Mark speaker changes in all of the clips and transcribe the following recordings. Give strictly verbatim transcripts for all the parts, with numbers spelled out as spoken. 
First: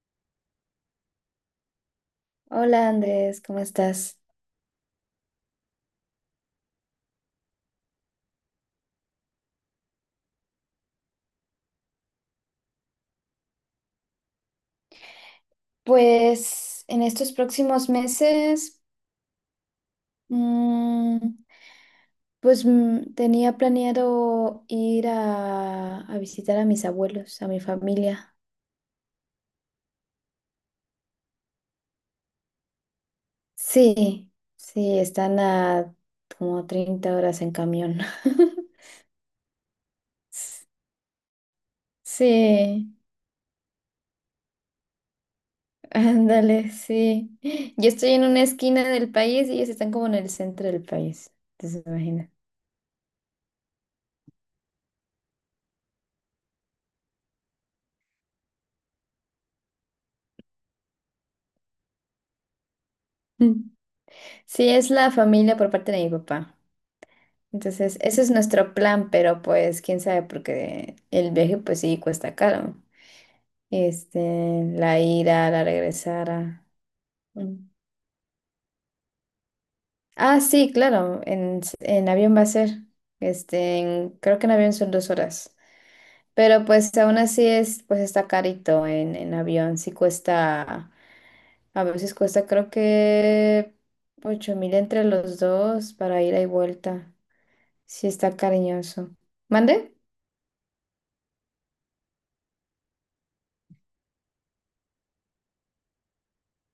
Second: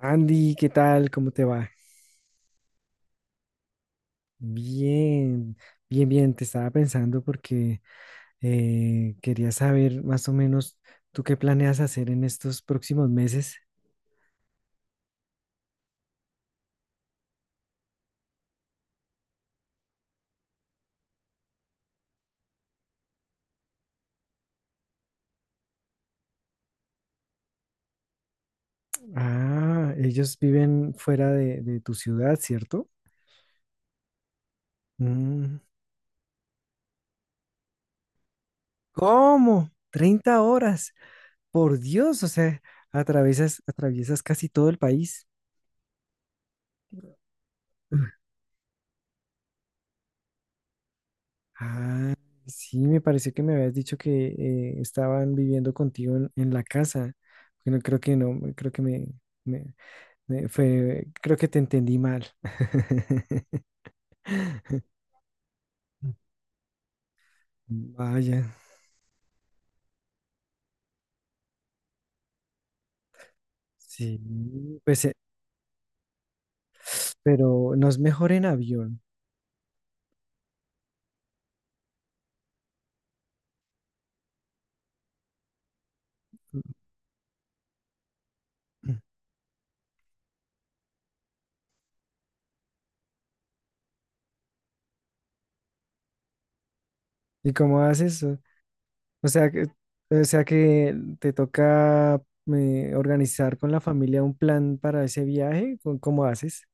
Speaker 1: Andy, ¿qué tal? ¿Cómo te va?
Speaker 2: Hola Andrés, ¿cómo estás?
Speaker 1: Bien, bien, bien. Te estaba pensando porque eh, quería saber más o menos tú qué planeas hacer en estos próximos meses.
Speaker 2: Pues en estos próximos meses, mm, pues mm, tenía planeado ir a, a visitar a mis abuelos, a mi familia.
Speaker 1: Ah, ellos viven fuera de, de tu ciudad, ¿cierto?
Speaker 2: Sí, sí, están
Speaker 1: Mm.
Speaker 2: a como treinta horas en camión.
Speaker 1: ¿Cómo? Treinta
Speaker 2: S-
Speaker 1: horas. Por Dios, o sea,
Speaker 2: Sí,
Speaker 1: atraviesas, atraviesas casi todo el país.
Speaker 2: ándale, sí. Yo estoy en una esquina del país y ellos están como en el centro del país, entonces
Speaker 1: Ah,
Speaker 2: imagina.
Speaker 1: sí, me pareció que me habías dicho que eh, estaban viviendo contigo en, en la casa. Bueno, creo que no, creo que me, me- me fue, creo que te entendí mal.
Speaker 2: Sí, es la familia por parte de mi papá. Entonces, ese es
Speaker 1: Vaya,
Speaker 2: nuestro plan, pero pues quién sabe, porque el viaje pues sí cuesta caro.
Speaker 1: sí,
Speaker 2: Este, la
Speaker 1: pues, eh,
Speaker 2: ida, la regresada. Mm.
Speaker 1: pero no es mejor en avión.
Speaker 2: Ah, sí, claro, en, s- en avión va a ser. Este, en- creo que en avión son dos horas. Pero pues aún así es, pues está carito en, en avión. Sí cuesta, a veces cuesta creo que ocho mil entre los dos para ida y vuelta.
Speaker 1: ¿Y cómo
Speaker 2: Sí
Speaker 1: haces?
Speaker 2: está
Speaker 1: O
Speaker 2: cariñoso.
Speaker 1: o sea que,
Speaker 2: ¿Mande?
Speaker 1: o sea que te toca eh, organizar con la familia un plan para ese viaje. ¿Cómo cómo haces?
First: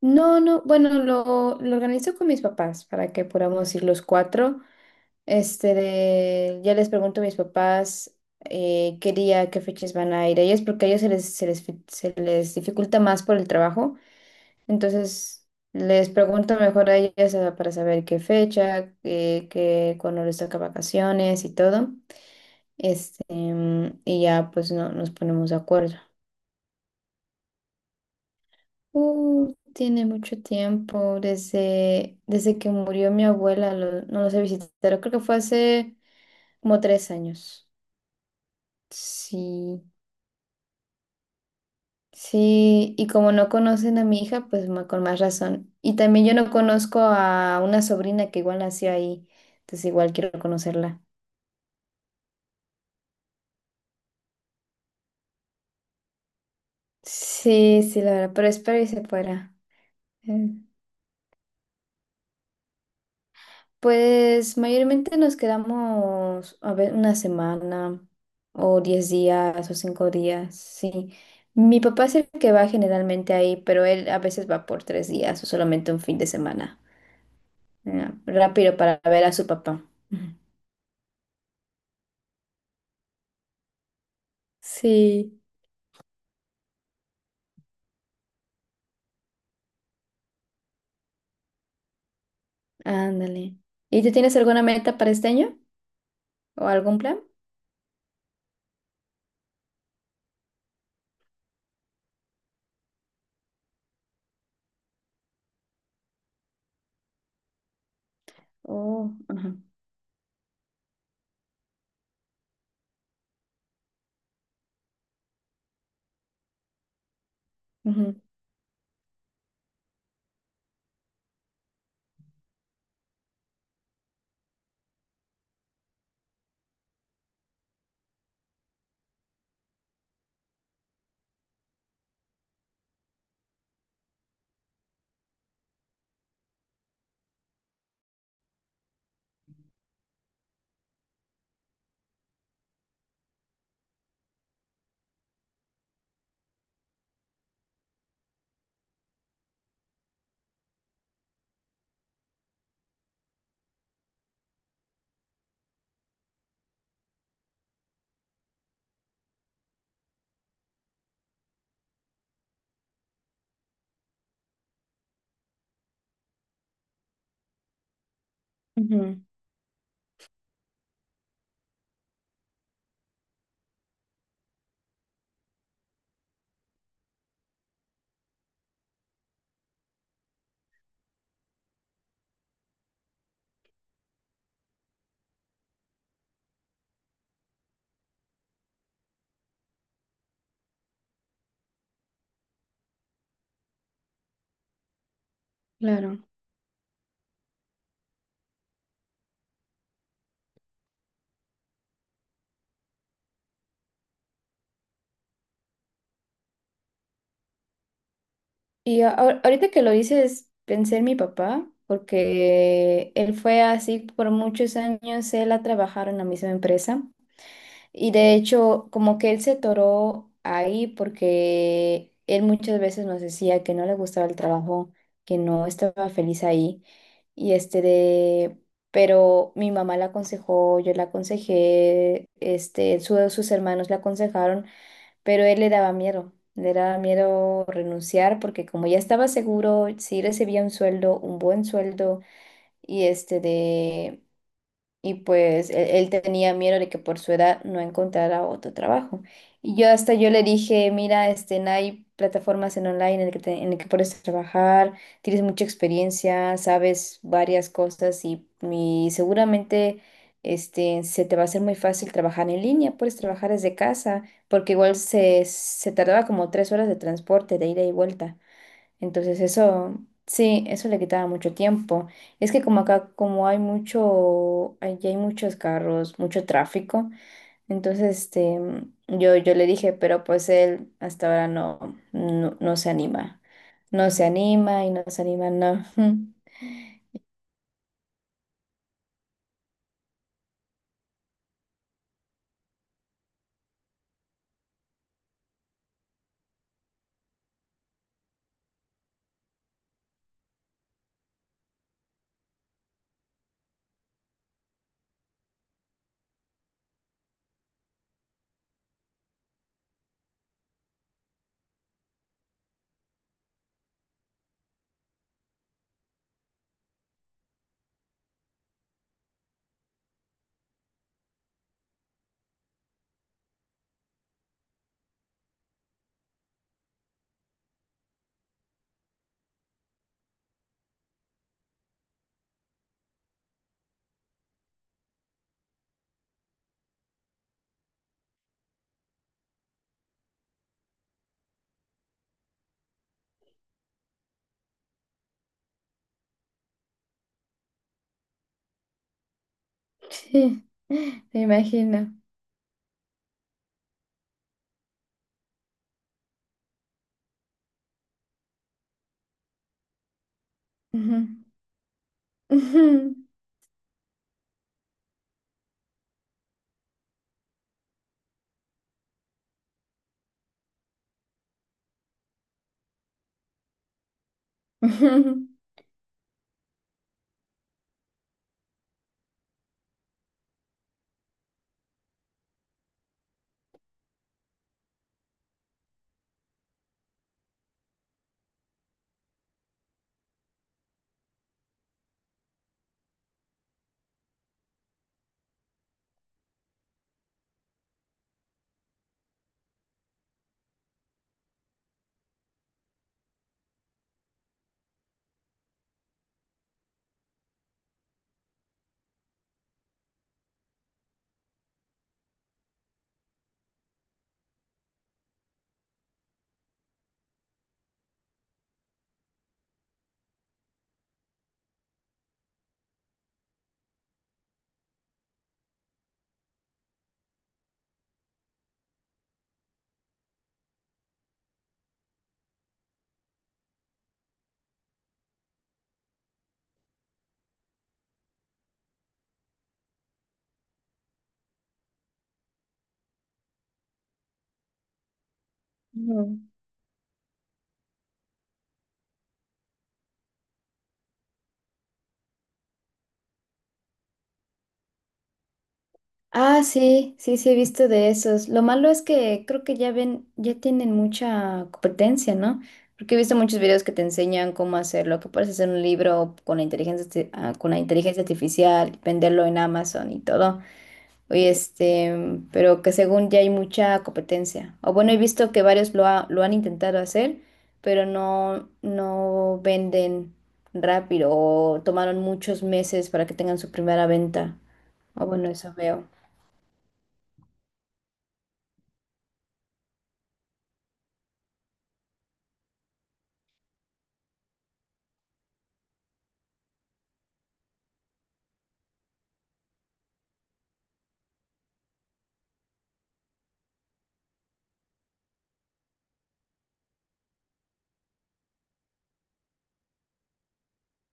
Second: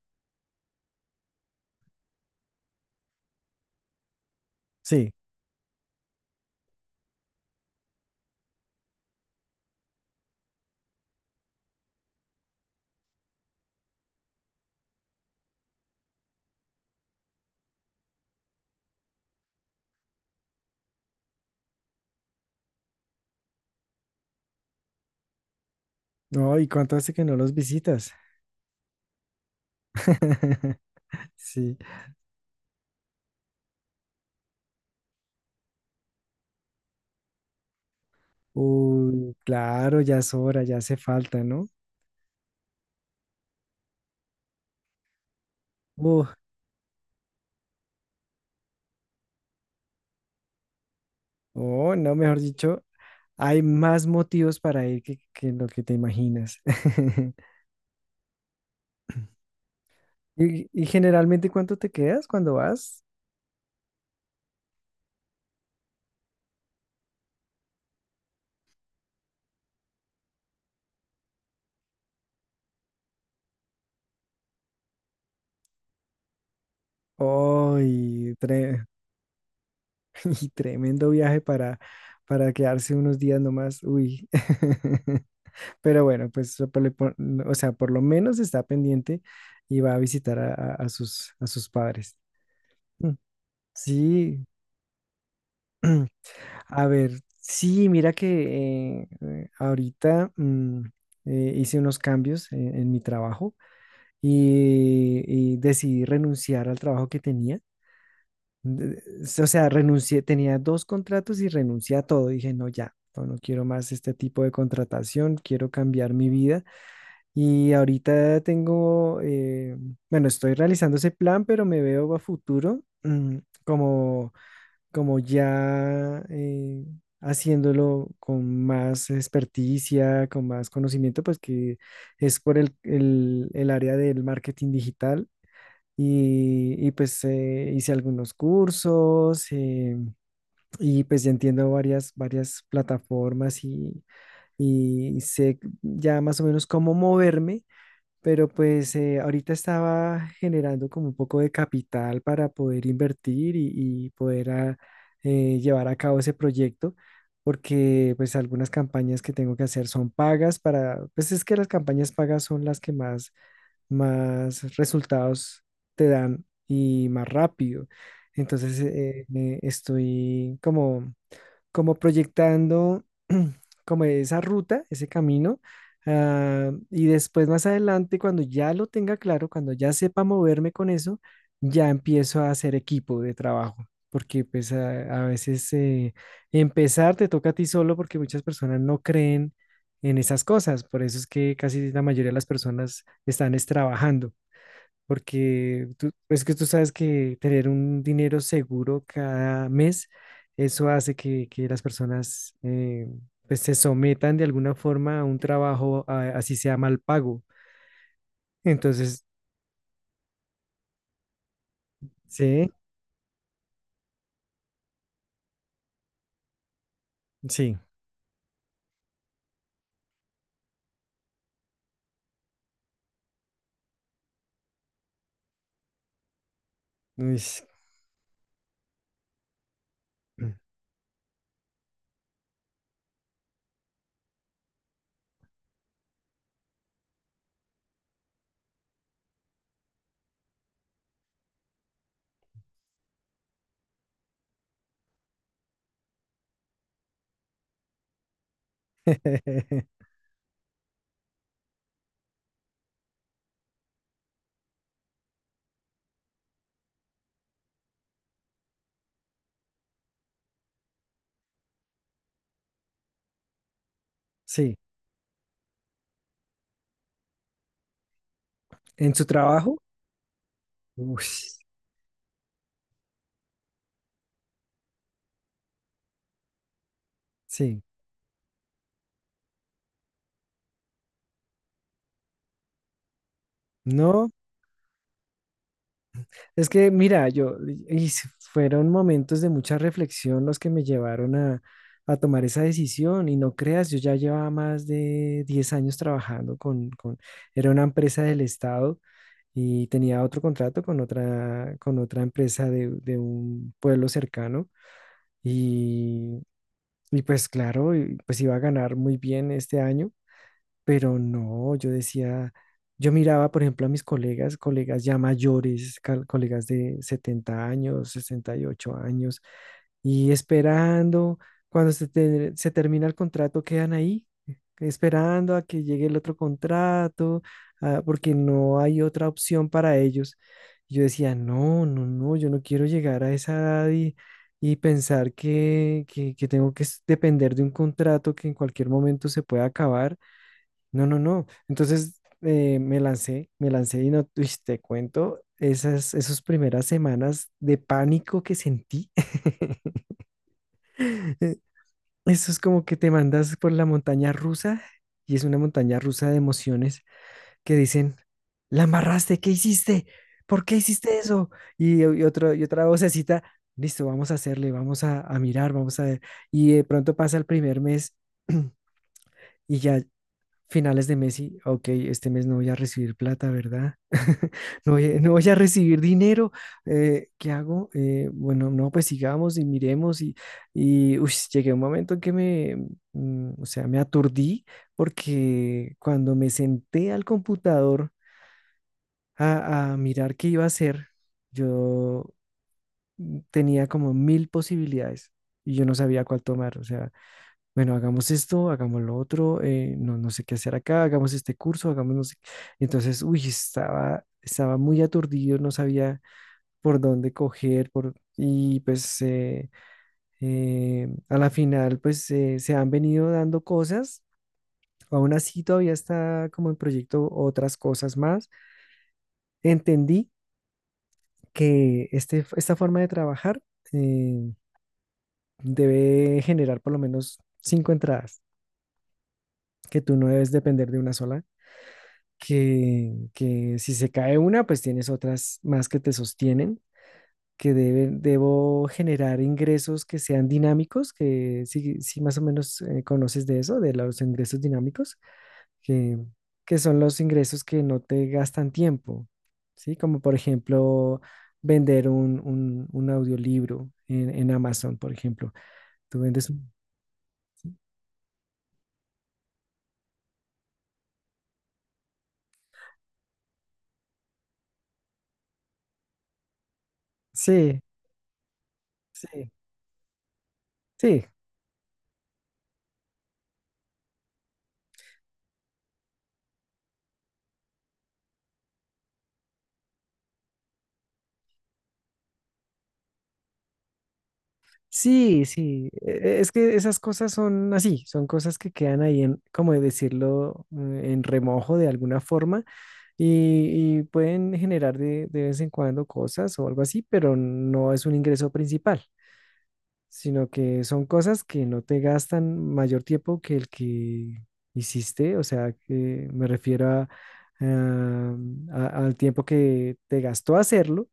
Speaker 2: No, no, bueno, lo, lo organizo con mis papás para que podamos ir los cuatro.
Speaker 1: Sí.
Speaker 2: Este, de- ya les pregunto a mis papás eh, qué día, qué fechas van a ir ellos, porque a ellos se les, se les, fi- se les dificulta más por el trabajo. Entonces, les pregunto mejor a ellas ah, para saber qué fecha, eh, qué, cuándo les toca vacaciones y todo. Este, mm, y ya pues no, nos ponemos de acuerdo.
Speaker 1: No, ¿y cuánto hace que no los visitas?
Speaker 2: Uh, tiene mucho tiempo,
Speaker 1: Sí.
Speaker 2: desde, desde que murió mi abuela, lo- no los he visitado, creo que fue hace como tres años.
Speaker 1: Uy,
Speaker 2: Sí,
Speaker 1: claro, ya es hora, ya hace falta, ¿no?
Speaker 2: sí, y como no conocen a mi hija, pues ma- con más razón. Y también
Speaker 1: Uf,
Speaker 2: yo no conozco a una sobrina que igual nació ahí, entonces igual quiero conocerla.
Speaker 1: oh, no, mejor dicho, hay más motivos para ir que, que lo que te imaginas.
Speaker 2: Sí, sí, la verdad, pero espero y se fuera.
Speaker 1: Y, y generalmente, ¿cuánto te quedas cuando vas?
Speaker 2: Pues mayormente nos quedamos, a ver, una semana o diez días o cinco días, sí. Mi papá es el que va generalmente ahí, pero él a veces va por tres días o solamente un fin de semana. Ya,
Speaker 1: Uy,
Speaker 2: rápido
Speaker 1: tre-
Speaker 2: para ver a su papá. Ujú.
Speaker 1: y tremendo viaje para, para quedarse unos días nomás. Uy.
Speaker 2: Sí,
Speaker 1: Pero bueno, pues, so, por le pon- o sea, por lo menos está pendiente y va a visitar a, a- a sus, a sus padres. Mm.
Speaker 2: ándale. ¿Y tú tienes
Speaker 1: Sí.
Speaker 2: alguna meta para este año? ¿O
Speaker 1: A
Speaker 2: algún
Speaker 1: ver,
Speaker 2: plan?
Speaker 1: sí, mira que eh, eh, ahorita mm, eh, hice unos cambios en, en mi trabajo y, y decidí renunciar al trabajo que tenía. De-
Speaker 2: Oh,
Speaker 1: O
Speaker 2: ajá,
Speaker 1: sea, renuncié, tenía dos contratos y renuncié a todo. Dije, no, ya, no, no quiero más este tipo de contratación, quiero cambiar mi vida. Y
Speaker 2: ujú,
Speaker 1: ahorita tengo, eh, bueno, estoy realizando ese plan, pero me veo a futuro mm, como como ya eh, haciéndolo con más experticia, con más conocimiento, pues que es por el, el- el área del marketing digital. Y, y, pues eh, hice algunos cursos, eh, y pues ya entiendo varias, varias plataformas, y, y sé ya más o menos cómo moverme, pero pues eh, ahorita estaba generando como un poco de capital para poder invertir y, y poder ah, eh, llevar a cabo ese proyecto, porque pues algunas campañas que tengo que hacer son pagas para, pues es que las campañas pagas son las que más, más resultados te dan y más rápido. Entonces
Speaker 2: ujú,
Speaker 1: eh, eh, estoy como como proyectando como esa ruta, ese camino. Ah, y después más adelante, cuando ya lo tenga claro, cuando ya sepa moverme con eso, ya empiezo a hacer equipo de trabajo, porque pues a, a veces eh, empezar te toca a ti solo porque muchas personas no creen en esas cosas. Por eso es que casi la mayoría de las personas están es trabajando, porque tú,
Speaker 2: claro.
Speaker 1: es que tú sabes que tener un dinero seguro cada mes, eso hace que, que las personas eh, pues se sometan de alguna forma a un trabajo, a- así sea mal pago.
Speaker 2: Y a-
Speaker 1: Entonces,
Speaker 2: ahor- ahorita que lo dices, pensé en mi papá,
Speaker 1: sí,
Speaker 2: porque él fue así por muchos años, él ha trabajado en la misma empresa
Speaker 1: sí,
Speaker 2: y de hecho como que él se toró ahí porque él muchas veces nos decía que no le gustaba el trabajo, que no estaba feliz ahí
Speaker 1: uy,
Speaker 2: y este de, pero mi mamá la aconsejó, yo la aconsejé, este, su- sus hermanos la aconsejaron pero él le daba miedo, le daba miedo renunciar porque como ya estaba seguro, sí recibía un sueldo, un buen sueldo y este de y pues él, él tenía miedo de que por su edad no encontrara otro trabajo. Y yo hasta yo le dije, mira, este, no hay plataformas en online en el que, te- en el que puedes trabajar, tienes mucha experiencia, sabes varias cosas y, y seguramente este, se te va a hacer muy fácil trabajar en línea, puedes trabajar desde casa, porque
Speaker 1: sí,
Speaker 2: igual se, se tardaba como tres horas de transporte, de ida y vuelta.
Speaker 1: en su
Speaker 2: Entonces
Speaker 1: trabajo,
Speaker 2: eso, sí, eso le
Speaker 1: uy,
Speaker 2: quitaba mucho tiempo. Es que como acá, como hay mucho, allí hay muchos carros, mucho tráfico,
Speaker 1: sí,
Speaker 2: entonces este, yo, yo le dije, pero pues él hasta ahora no, no, no se anima. No se
Speaker 1: no.
Speaker 2: anima y no se anima, no.
Speaker 1: Es que, mira, yo, y s- fueron momentos de mucha reflexión los que me llevaron a, a tomar esa decisión. Y no creas, yo ya llevaba más de diez años trabajando con, con, Era una empresa del Estado y tenía otro contrato con otra, con otra empresa de, de un pueblo cercano. Y, y pues claro, y pues iba a ganar muy bien este año. Pero no, yo decía, yo miraba, por ejemplo, a mis colegas, colegas ya mayores, cal- colegas de setenta años, sesenta y ocho años, y esperando, cuando se, te- se termina el contrato, quedan ahí, esperando a que llegue el otro contrato, ah, porque no hay otra opción para ellos. Yo decía, no, no, no, yo no quiero llegar a esa edad y, y pensar que, que que tengo que s- depender de un contrato que en cualquier momento se pueda acabar. No, no, no. Entonces eh, me lancé, me lancé y no, uy, te cuento, esas, esas primeras semanas de pánico que sentí.
Speaker 2: Sí, me
Speaker 1: Eh,
Speaker 2: imagino.
Speaker 1: Eso es como que te mandas por la montaña rusa, y es una montaña rusa de emociones que dicen: "La amarraste, ¿qué hiciste? ¿Por qué hiciste
Speaker 2: Ujú.
Speaker 1: eso?". Y, y otro, y otra vocecita: "Listo, vamos a hacerle, vamos a, a mirar, vamos a ver". Y de pronto pasa el primer mes y ya finales de mes y, ok, este mes no voy a recibir plata, ¿verdad? No voy, no voy
Speaker 2: Ujú.
Speaker 1: a recibir dinero. Eh, ¿qué hago? Eh, bueno, no, pues sigamos y miremos y, y uy, llegué a un momento en que me, mm, o sea, me aturdí, porque cuando me senté al computador a, a mirar qué iba a hacer, yo mm, tenía como mil posibilidades y yo no sabía cuál tomar. O sea, bueno, hagamos esto, hagamos lo otro, eh, no, no sé qué hacer acá, hagamos este curso, hagamos no sé qué. Entonces, uy, estaba, estaba muy aturdido, no sabía por dónde coger, por, y pues eh, eh, a la final, pues eh, se han venido dando cosas, aún así todavía está como en proyecto otras cosas más. Entendí que este, esta forma de trabajar eh, debe generar por lo menos cinco entradas, que tú no debes depender de una sola, que, que si se cae una, pues tienes otras más que te sostienen, que debe- debo generar ingresos que sean dinámicos, que si, si más o menos eh, conoces de eso, de los ingresos dinámicos, que,
Speaker 2: Ujú.
Speaker 1: que son los ingresos que no te gastan tiempo, ¿sí? Como por ejemplo vender un, un, un audiolibro en, en Amazon, por ejemplo. Tú vendes
Speaker 2: Ah,
Speaker 1: un...
Speaker 2: sí, sí, sí, he visto de esos. Lo malo es que creo que ya ven, ya tienen mucha competencia, ¿no? Porque he visto muchos videos que te enseñan cómo hacerlo, que puedes hacer un libro con la inteligencia, arti- ah, con la
Speaker 1: Sí,
Speaker 2: inteligencia artificial, venderlo
Speaker 1: sí,
Speaker 2: en Amazon y todo.
Speaker 1: sí.
Speaker 2: Y este, pero que según ya hay mucha competencia. O bueno, he visto que varios lo, ha- lo han intentado hacer, pero no, no venden rápido o tomaron muchos meses para que tengan su primera venta. O
Speaker 1: Sí,
Speaker 2: bueno, eso
Speaker 1: sí,
Speaker 2: veo.
Speaker 1: e- es que esas cosas son así, son cosas que quedan ahí en, como de decirlo, eh, en remojo de alguna forma, y, y pueden generar de, de vez en cuando cosas o algo así, pero no es un ingreso principal, sino que son cosas que no te gastan mayor tiempo que el que hiciste, o sea, que me refiero a, ah, a- al tiempo que te gastó hacerlo.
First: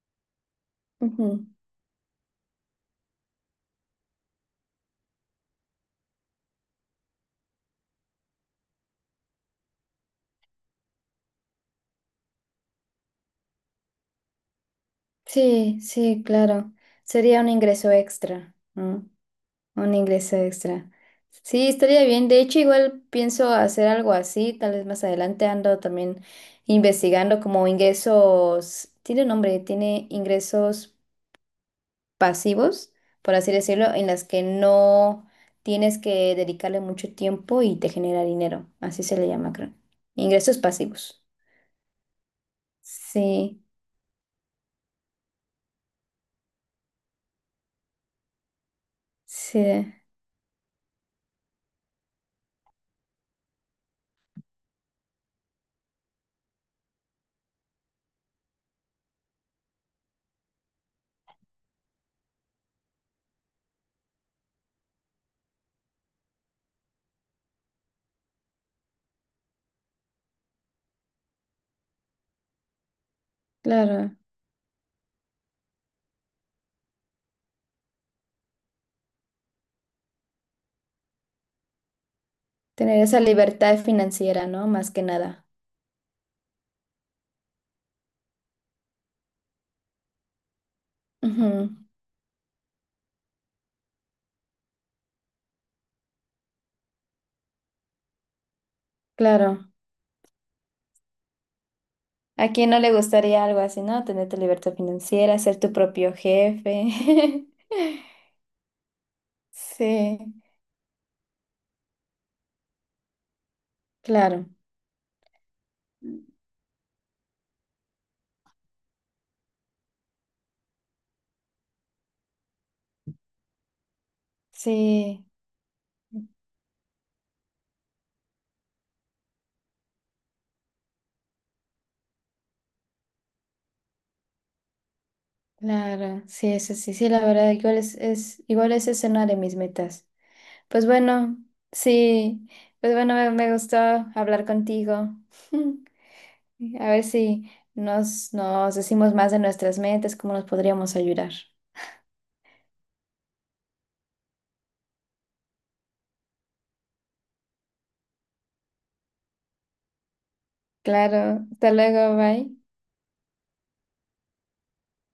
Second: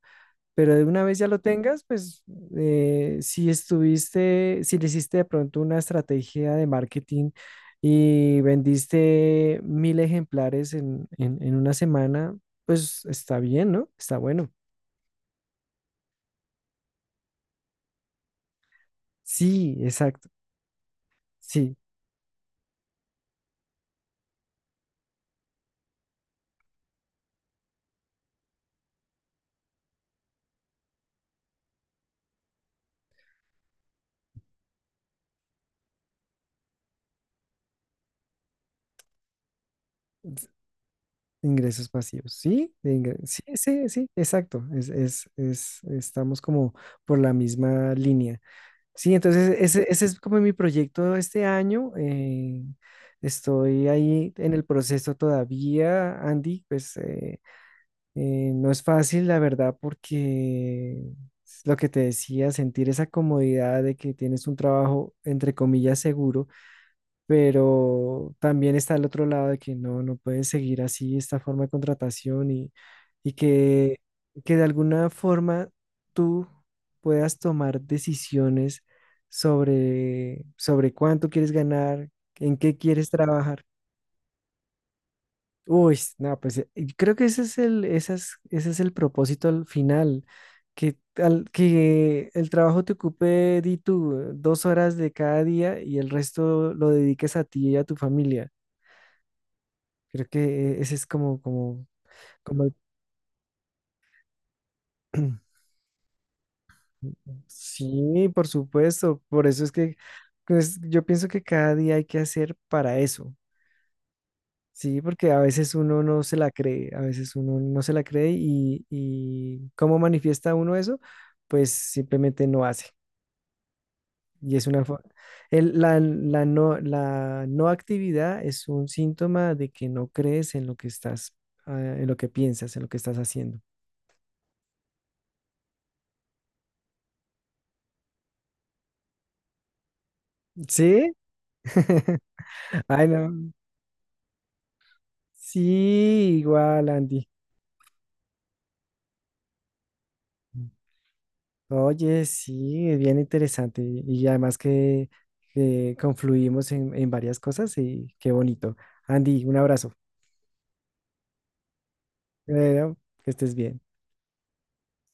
Speaker 1: Pero de una vez ya lo
Speaker 2: Ujú.
Speaker 1: tengas, pues eh, si estuviste, si le hiciste de pronto una estrategia de marketing y vendiste mil ejemplares en, en, en una semana, pues está bien, ¿no? Está bueno.
Speaker 2: Sí, sí, claro. Sería un ingreso extra, ¿no?
Speaker 1: Sí,
Speaker 2: Un
Speaker 1: exacto.
Speaker 2: ingreso extra. Sí,
Speaker 1: Sí,
Speaker 2: estaría bien. De hecho, igual pienso hacer algo así, tal vez más adelante ando también investigando como ingresos, tiene un nombre, tiene ingresos pasivos, por así decirlo, en las que no tienes que dedicarle mucho tiempo y te genera dinero. Así se le llama, creo. Ingresos pasivos.
Speaker 1: ingresos pasivos. Sí, de ingre- sí,
Speaker 2: Sí,
Speaker 1: sí, sí, exacto. Es, es, es, estamos como por la misma línea. Sí, entonces ese,
Speaker 2: sí,
Speaker 1: ese es como mi proyecto este año. Eh, estoy ahí en el proceso todavía, Andy. Pues eh, eh, no es fácil, la verdad, porque es lo que te decía: sentir esa comodidad de que tienes un trabajo, entre comillas, seguro, pero también está el otro lado de que no, no pueden seguir así esta forma de contratación, y, y que,
Speaker 2: claro.
Speaker 1: que de alguna forma tú puedas tomar decisiones sobre, sobre cuánto quieres ganar, en qué
Speaker 2: Tener
Speaker 1: quieres
Speaker 2: esa
Speaker 1: trabajar.
Speaker 2: libertad financiera, ¿no? Más que nada.
Speaker 1: Uy, no, pues eh, y creo que ese es el, ese es, ese es el propósito al final, que, al,
Speaker 2: Ujú,
Speaker 1: que el trabajo te ocupe, di tú, dos horas de cada día, y el resto lo dediques a ti y a tu familia.
Speaker 2: claro.
Speaker 1: Creo que e-, ese es como, como,
Speaker 2: ¿A
Speaker 1: como,
Speaker 2: quién
Speaker 1: el-
Speaker 2: no le gustaría algo así, no? Tener tu libertad financiera, ser tu propio jefe.
Speaker 1: Sí, por supuesto. Por eso es que
Speaker 2: Sí,
Speaker 1: pues, yo pienso que cada día hay que hacer para eso.
Speaker 2: claro.
Speaker 1: Sí, porque a veces uno no se la cree, a veces uno no se la cree, y, y ¿cómo manifiesta uno eso? Pues simplemente no hace. Y es una... fo-
Speaker 2: Sí,
Speaker 1: el- la, la no, La no actividad es un síntoma de que no crees en lo que estás, ah, en lo que piensas, en lo que estás haciendo.
Speaker 2: claro. Sí, eso sí, sí, la verdad, igual es, es, igual esa es una de mis metas. Pues
Speaker 1: ¿Sí?
Speaker 2: bueno, sí. Pues
Speaker 1: Ay,
Speaker 2: bueno, me,
Speaker 1: no.
Speaker 2: me gustó hablar contigo.
Speaker 1: Sí, igual,
Speaker 2: A ver
Speaker 1: Andy.
Speaker 2: si nos, nos decimos más de nuestras metas, cómo nos podríamos ayudar.
Speaker 1: Oye, sí, es bien interesante. Y además que eh, confluimos en, en varias cosas, y qué bonito. Andy, un abrazo.
Speaker 2: Claro, hasta luego, bye.
Speaker 1: Bueno, que estés bien.